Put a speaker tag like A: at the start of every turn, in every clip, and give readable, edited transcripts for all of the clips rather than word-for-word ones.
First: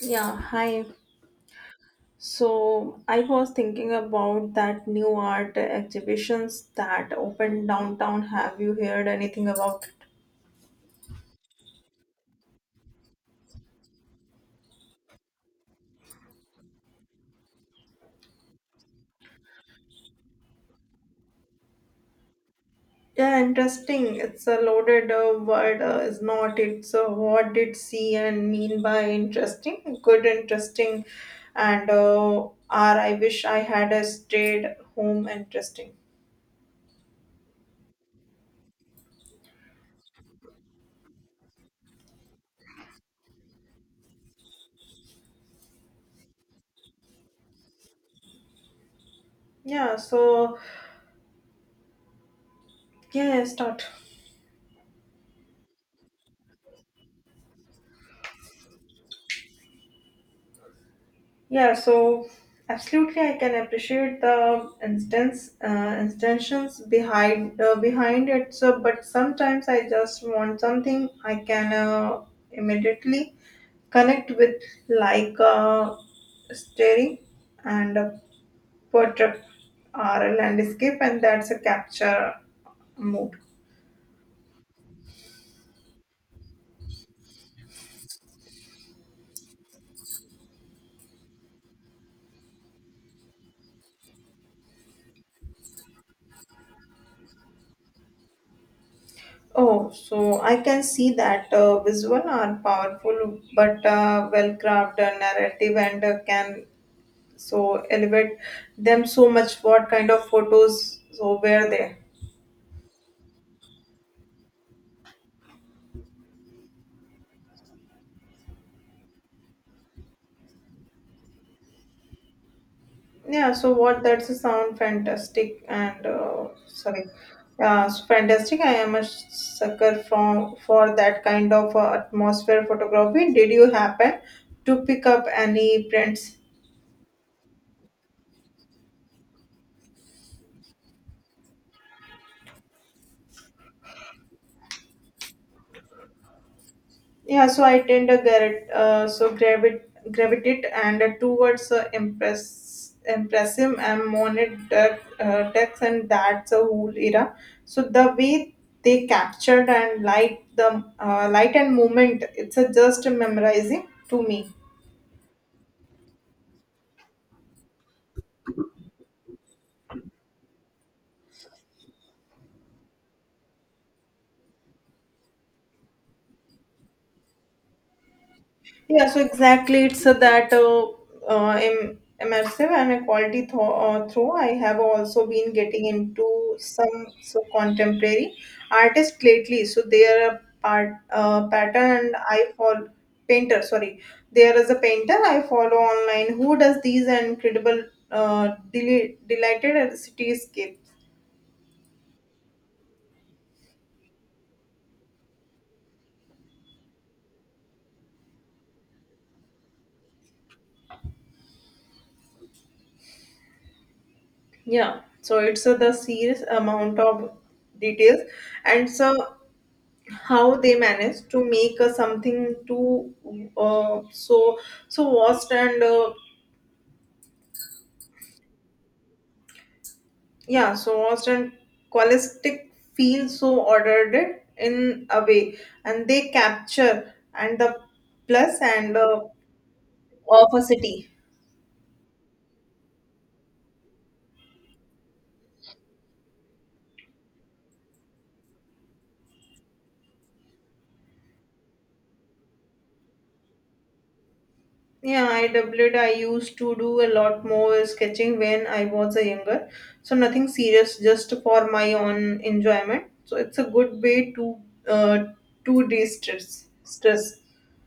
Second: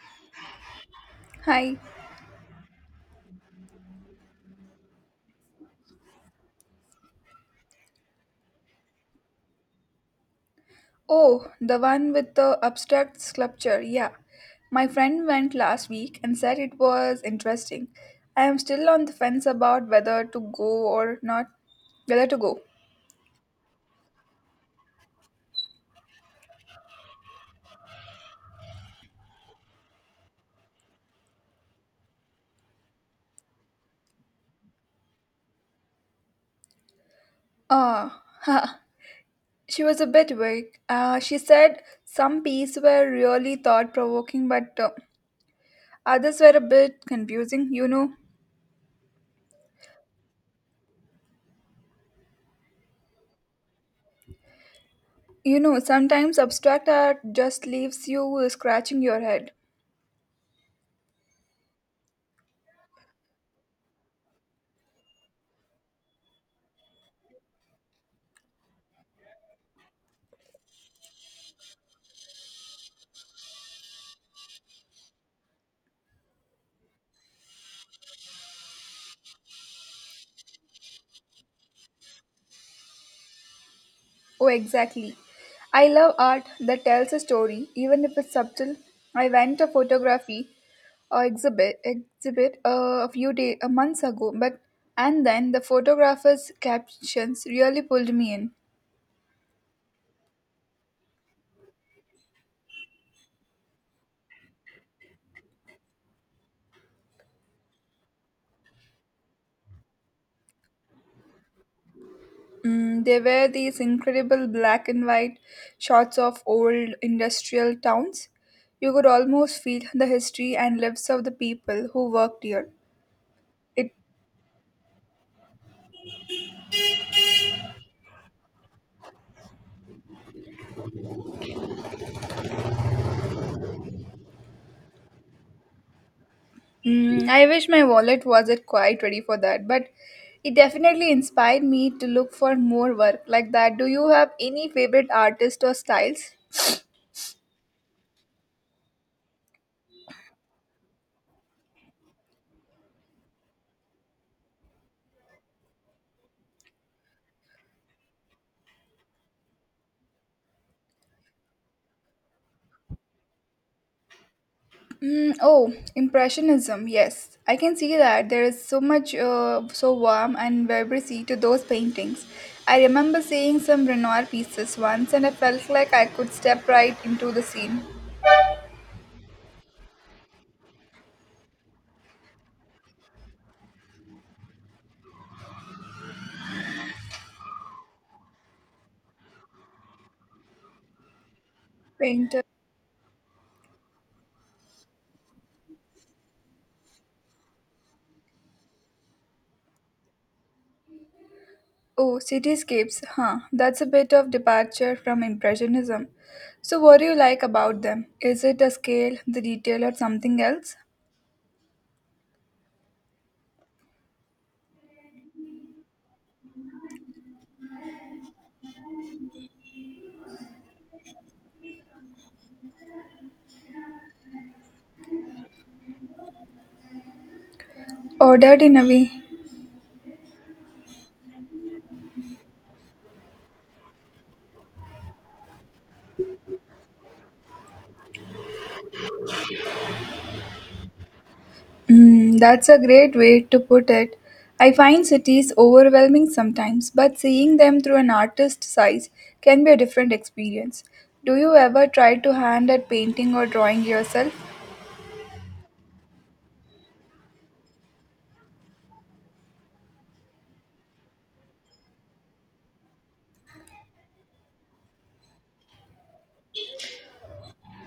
A: Yeah, hi.
B: Hi.
A: So I was thinking about that new art exhibitions that opened downtown. Have you heard anything about it?
B: Oh, the one with the abstract sculpture. Yeah. My friend went last week and said it was interesting. I am still on the fence about whether to go or not. Whether to go.
A: Yeah, interesting. It's a loaded word, is not it? So what did see and mean by interesting? Good, interesting, and are I wish I had a stayed home interesting.
B: Ah, ha. She was a bit vague. She said some pieces were really thought provoking, but others were a bit confusing.
A: Yeah. So yeah, start.
B: Sometimes abstract art just leaves you scratching your head.
A: Yeah, so absolutely, I can appreciate the instance intentions behind it. So, but sometimes I just want something I can immediately connect with, like staring and a portrait or a landscape, and that's a capture mood.
B: Oh, exactly. I love art that tells a story, even if it's subtle. I went to photography or exhibit a few days a months ago, but and then the photographer's captions really pulled me in.
A: Oh, so I can see that visual are powerful, but well crafted narrative and can so elevate them so much, what kind of photos so were there?
B: Mm, they were these incredible black and white shots of old industrial towns. You could almost feel the history and lives of the people who worked here.
A: Yeah, so
B: It
A: what that's a sound fantastic and sorry so fantastic, I am a sucker from for that kind of atmosphere photography. Did you happen to pick up any prints?
B: mm, I wish my wallet wasn't quite ready for that, but it definitely inspired me to look for more work like that. Do you have any favorite artists or styles?
A: Yeah, so I tend to gravitate, gravitate and towards impressive and monitor text, and that's a whole era. So the way they captured and light the light and movement, it's a just memorizing to me.
B: Mm, oh, Impressionism, yes. I can see that there is so much, so warm and vibrancy to those paintings. I remember seeing some Renoir pieces once and I felt like I could step right into the scene.
A: Yeah, so exactly, it's immersive and a quality through. I have also been getting into some so contemporary artists lately. So they are a part pattern, and
B: Painter.
A: I follow painter. Sorry, there is a painter I follow online who does these incredible, delighted at cityscape.
B: Oh, cityscapes, huh? That's a bit of departure from Impressionism. So, what do you like about them? Is it a scale, the detail, or something else?
A: Yeah, so it's the serious amount of details, and so how they manage to make something too uh, so so vast and
B: Ordered in a way.
A: yeah so vast and holistic feel so ordered it in a way, and they capture and the plus and of a city.
B: Mm, that's a great way to put it. I find cities overwhelming sometimes, but seeing them through an artist's eyes can be a different experience. Do you ever try to hand at painting or drawing yourself?
A: Yeah, I doubled I used to do a lot more sketching when I was a younger. So nothing serious, just for my own enjoyment. So it's a good way uh, to de-stress stress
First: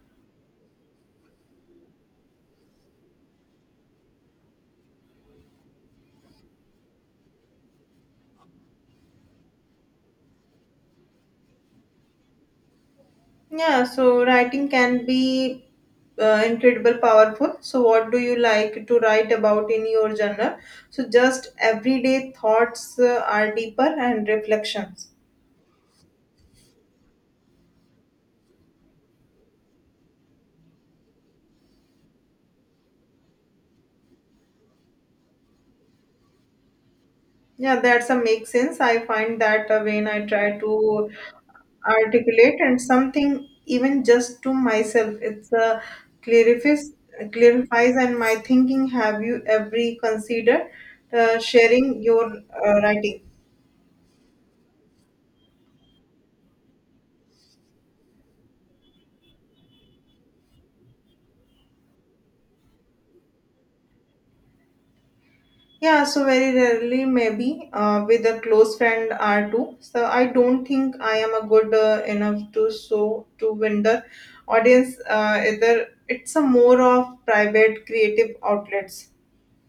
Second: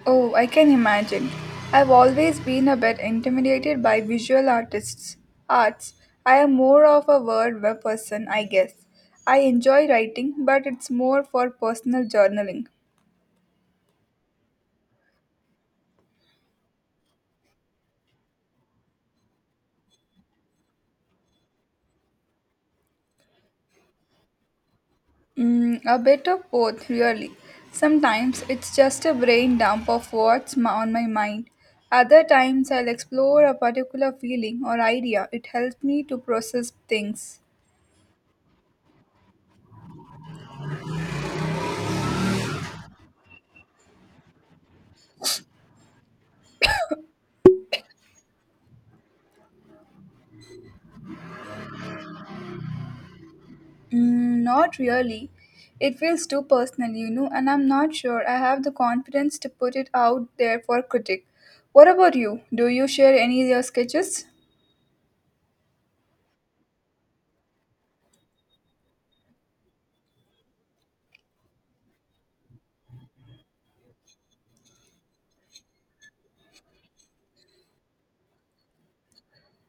B: Oh, I can imagine. I've always been a bit intimidated by visual artists' arts. I am more of a word web person, I guess. I enjoy writing, but it's more for personal journaling.
A: Yeah, so writing can be incredible powerful. So what do you like to write about in your journal? So just everyday thoughts are deeper and reflections.
B: Mm, a bit of both, really. Sometimes it's just a brain dump of on my mind. Other times I'll explore a particular feeling or idea. It helps me to process things.
A: Yeah, that's a make sense. I find that when I try to articulate and something even just to myself, it's a clarifies clarifies and my thinking. Have you ever considered sharing your writing?
B: Mm, not really. It feels too personal, you know, and I'm not sure I have the confidence to put it out there for critic. What about you? Do you share any of your sketches?
A: Yeah, so very rarely, maybe with a close friend or two. So I don't think I am a good enough to so to win the audience. Either it's a more of private creative outlets.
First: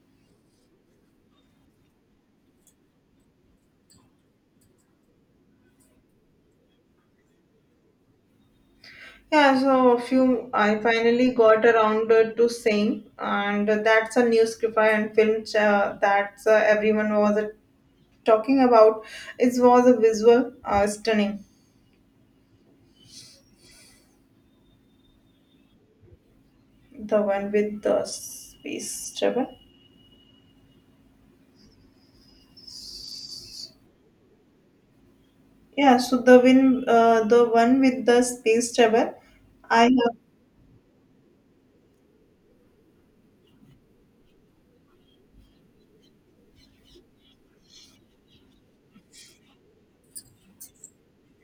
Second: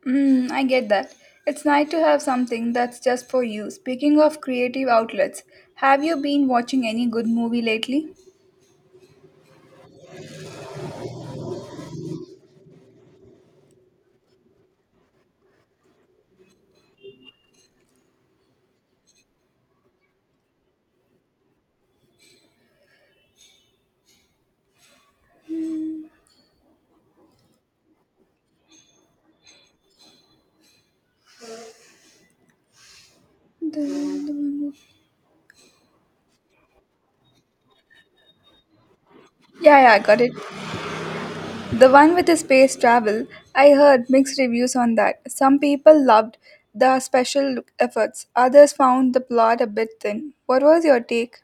B: Mm, I get that. It's nice to have something that's just for you. Speaking of creative outlets, have you been watching any good movie lately?
A: Yeah, so a few I finally got around to saying, and that's a new script and film that everyone was talking about. It was a visual stunning, the one with the space travel.
B: The- the one- who-
A: Yeah, so the one with the space travel,
B: Yeah,
A: I
B: yeah, I
A: have.
B: got it. The one with the space travel, I heard mixed reviews on that. Some people loved the special efforts, others found the plot a bit thin. What was your take?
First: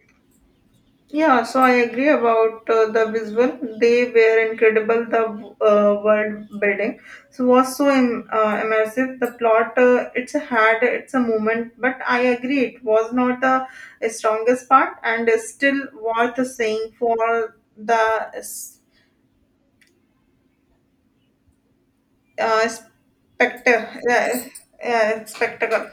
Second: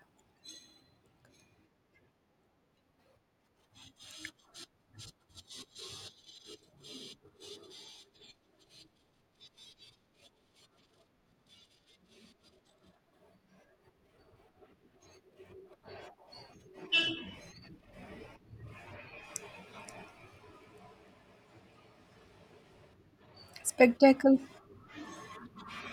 A: Yeah, so I agree about the visual. They were incredible. The world building so was so immersive. The plot, it's a moment. But I agree, it was not the strongest part, and is still worth saying for the spectacle.
B: Spectacle.
A: Spectacle.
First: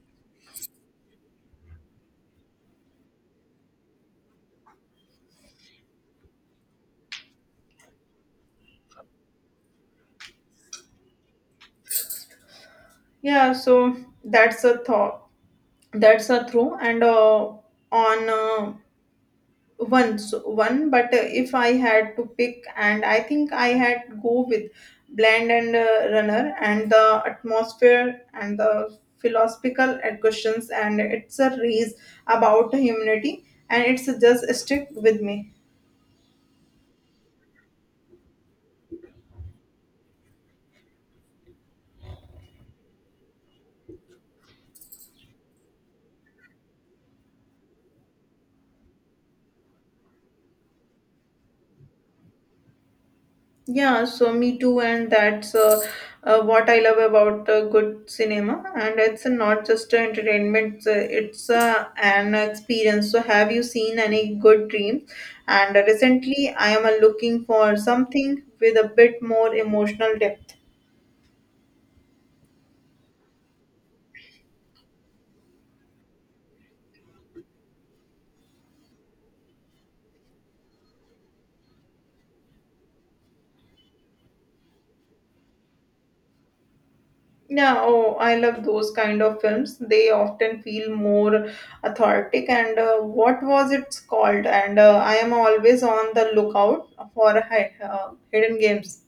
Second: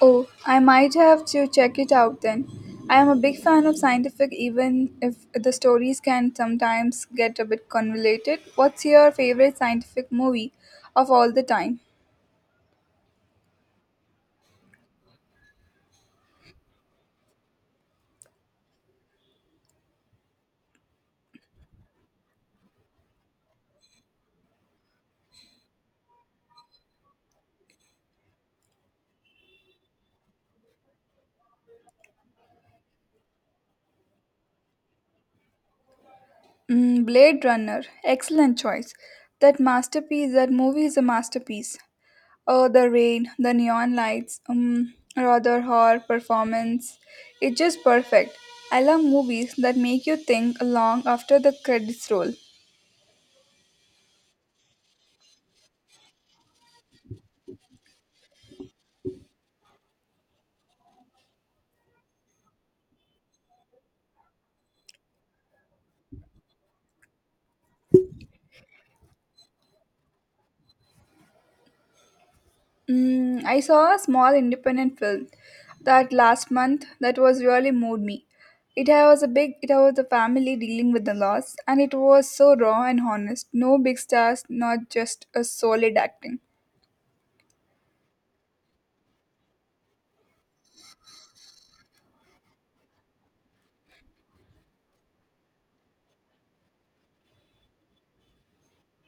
B: Oh, I might have to check it out then. I am a big fan of scientific, even if the stories can sometimes get a bit convoluted. What's your favorite scientific movie of all the time?
A: Yeah, so that's a thought. That's a true and on once one, but if I had to pick, and I think I had go with Blend and Runner and the atmosphere and the philosophical questions, and it's a race about humanity and it's just stick with me.
B: Mm, Blade Runner. Excellent choice. That masterpiece, that movie is a masterpiece. Oh, the rain, the neon lights, rather horror performance. It's just perfect. I love movies that make you think long after the credits roll.
A: Yeah, so me too, and that's what I love about good cinema. And it's not just entertainment; it's, an experience. So, have you seen any good dreams? And recently, I am looking for something with a bit more emotional depth.
B: Mm, I saw a small independent film that last month that was really moved me. It was a big, it was a family dealing with the loss, and it was so raw and honest. No big stars, not just a solid acting.
A: Yeah, oh, I love those kind of films. They often feel more authentic. And what was it called? And I am always on the lookout for hidden games.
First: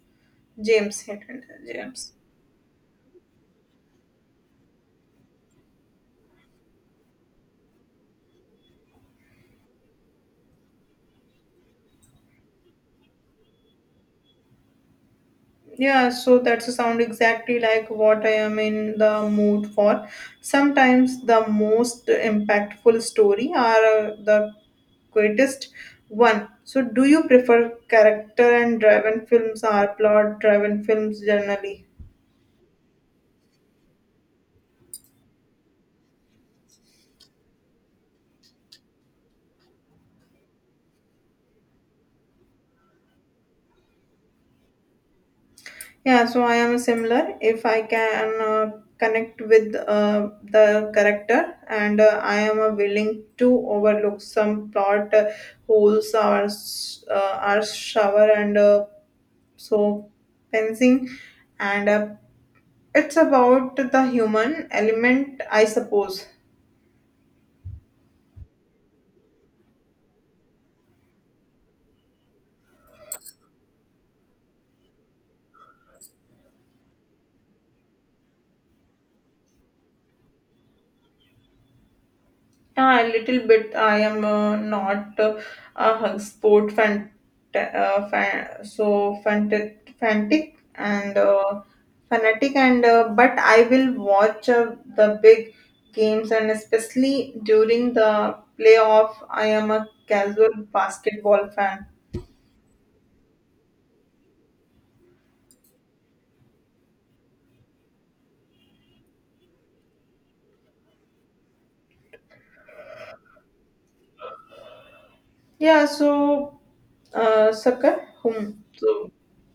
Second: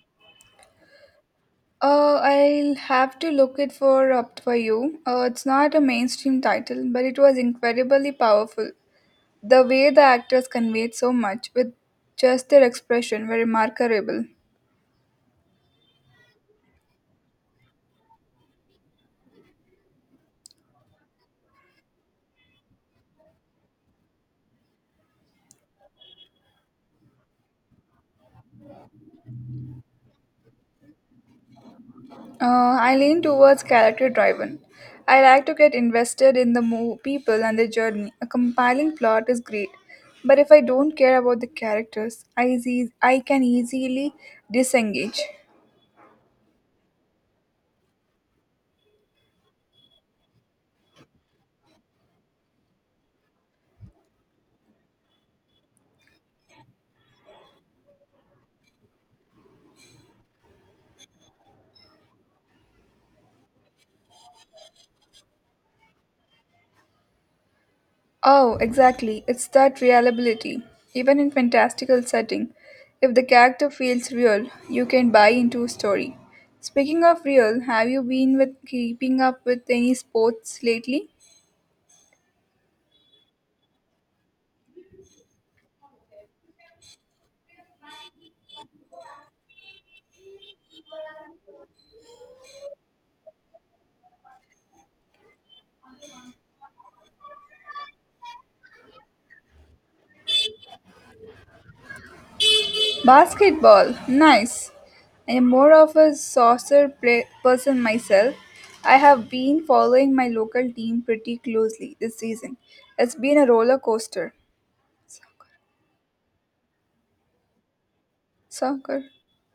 A: James Hetfield, James.
B: I'll have to look it for up for you. It's not a mainstream title, but it was incredibly powerful. The way the actors conveyed so much with just their expression were remarkable.
A: Yeah, so that's a sound exactly like what I am in the mood for. Sometimes the most impactful story are the greatest one. So do you prefer character and driven films or plot driven films generally?
B: I lean towards character driven. I like to get invested in the people and their journey. A compelling plot is great, but if I don't care about the characters, I can easily disengage.
A: Yeah, so I am similar. If I can connect with the character, and I am willing to overlook some plot holes or or shower and so fencing, and it's about the human element, I suppose.
B: Oh, exactly. It's that reliability. Even in fantastical setting, if the character feels real, you can buy into a story. Speaking of real, have you been with keeping up with any sports lately?
A: Yeah, a little bit. I am not a hug sport fan, fan so fanatic, fanatic and fanatic and but I will watch the big games, and especially during the playoff. I am a casual basketball fan.
B: Basketball. Nice. I am more of a person myself. I have been following my local team pretty closely this season. It's been a roller coaster.
A: Yeah, so soccer, whom
B: Soccer.
A: so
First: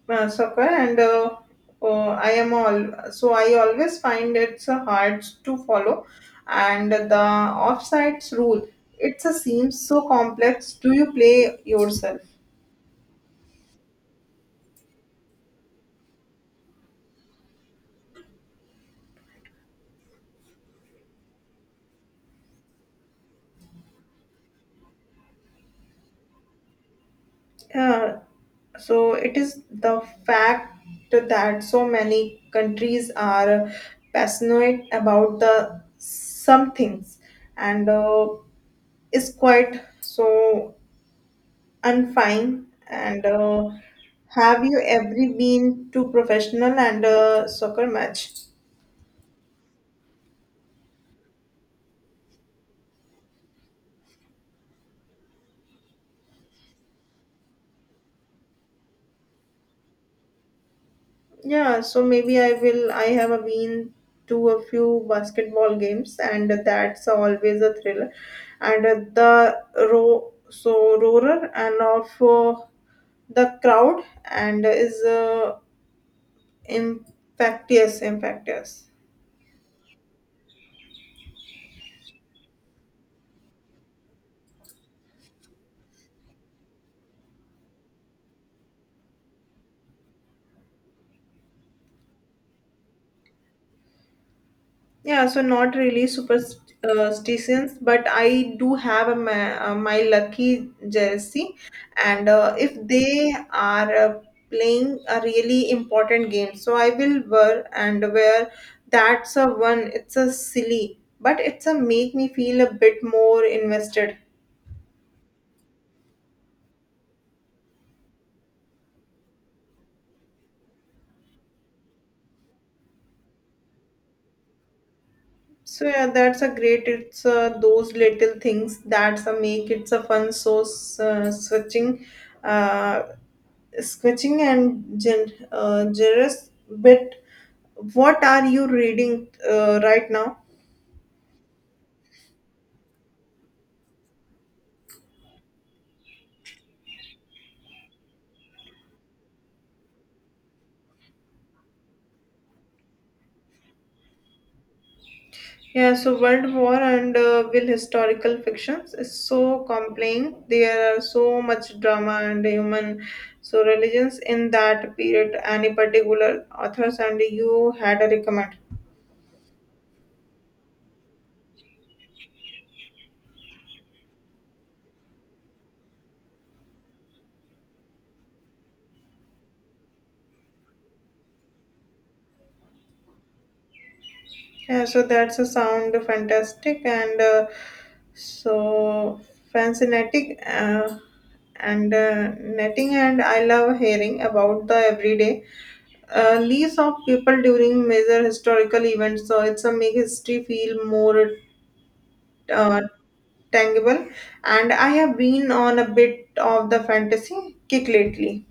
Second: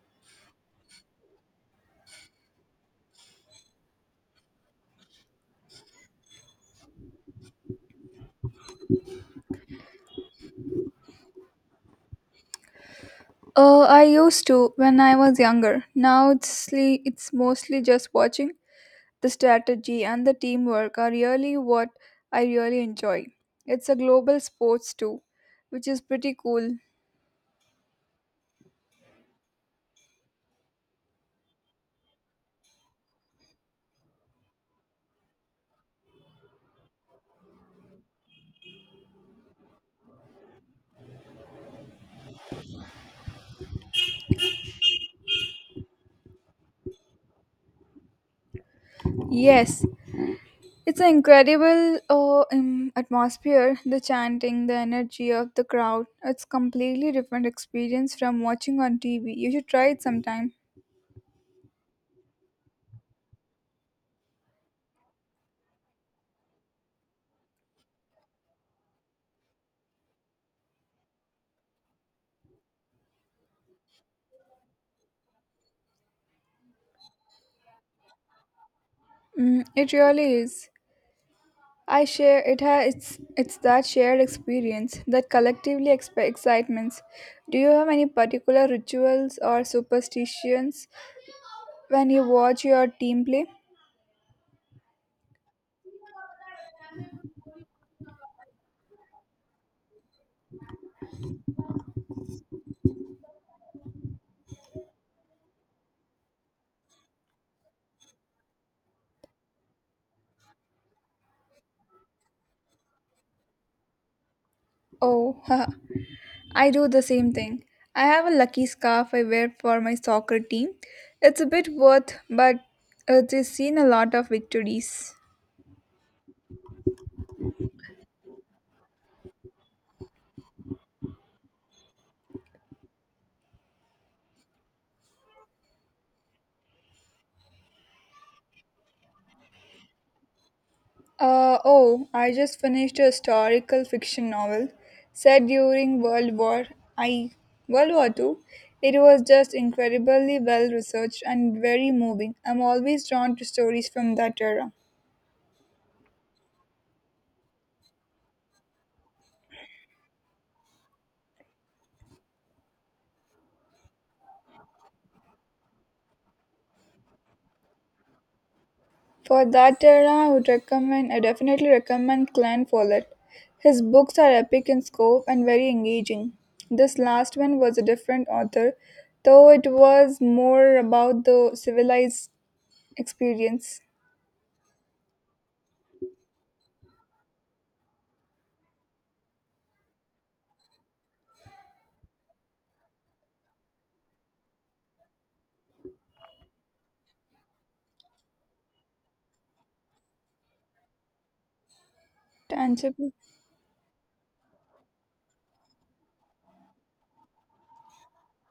A: soccer and I am all so I always find it's hard to follow and the offsides rule, it seems so complex. Do you play yourself?
B: I used to when I was younger. It's mostly just watching. The strategy and the teamwork are really what I really enjoy. It's a global sports too, which is pretty cool.
A: Uh, so it is the fact that so many countries are passionate about the some things, and is quite so I'm fine. And have you ever been to professional and soccer match?
B: Yes, it's an incredible atmosphere. The chanting, the energy of the crowd. It's completely different experience from watching on TV. You should try it sometime.
A: Yeah, so maybe I will. I have been to a few basketball games, and that's always a thriller. And the roar, so roarer and of the crowd, and is infectious.
B: Mm, it really is. I share it has it's that shared experience that collectively excitements. Do you have any particular rituals or superstitions when you watch your team play?
A: Yeah, so not really superstitions, but I do have a, my, my lucky jersey, and if they are playing a really important game, so I will wear and wear. That's a one. It's a silly, but it's a make me feel a bit more invested.
B: Oh, I do the same thing. I have a lucky scarf I wear for my soccer team. It's a bit worth, but it has seen a lot of victories.
A: So yeah, that's a great. It's those little things that's a make it's a fun. So switching. Uh, sketching and generous bit, what are you reading right now?
B: Oh, I just finished a historical fiction novel set during World War I, World War II. It was just incredibly well researched and very moving. I'm always drawn to stories from that era.
A: Yeah, so world war and will historical fictions is so compelling, there are so much drama and human so religions in that period. Any particular authors and you had a recommend?
B: For that era, I definitely recommend Clan Follett. His books are epic in scope and very engaging. This last one was a different author, though it was more about the civilized experience.
A: Yeah, so that's a sound fantastic and so fascinating and netting, and I love hearing about the everyday leaves of people during major historical events. So it's a make history feel more uh,
B: Tangible.
A: tangible, and I have been on a bit of the fantasy kick lately.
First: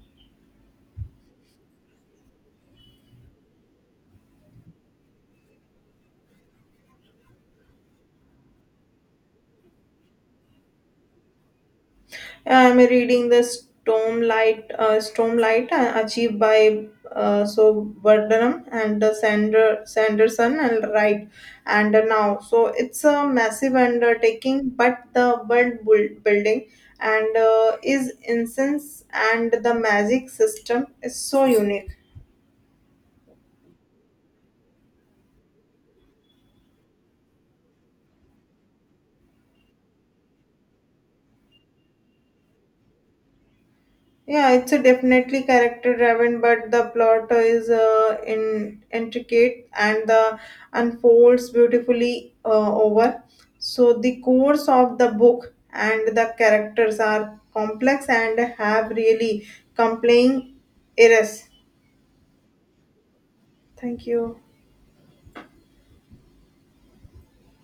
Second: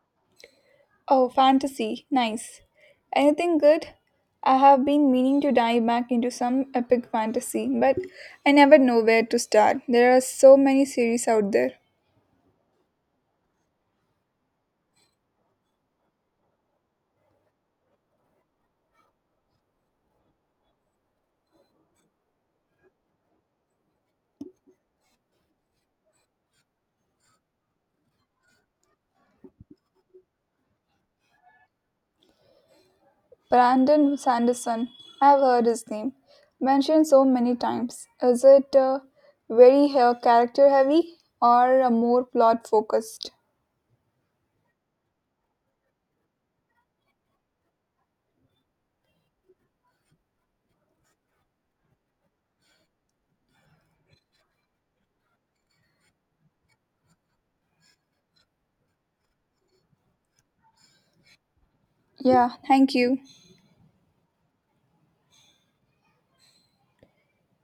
B: Oh, fantasy. Nice. Anything good? I have been meaning to dive back into some epic fantasy, but I never know where to start. There are so many series out there.
A: I'm reading the Stormlight achieved by Burnham and Sanderson and Wright, and now so it's a massive undertaking, but the building and is incense, and the magic system is so unique.
B: Brandon Sanderson. I have heard his name mentioned so many times. Is it very character heavy or more plot focused?
A: Yeah, it's a definitely character driven, but the plot is in intricate and the unfolds beautifully over. So the course of the book, and the characters are complex and have really compelling errors.
B: Yeah, thank you.
A: Thank you.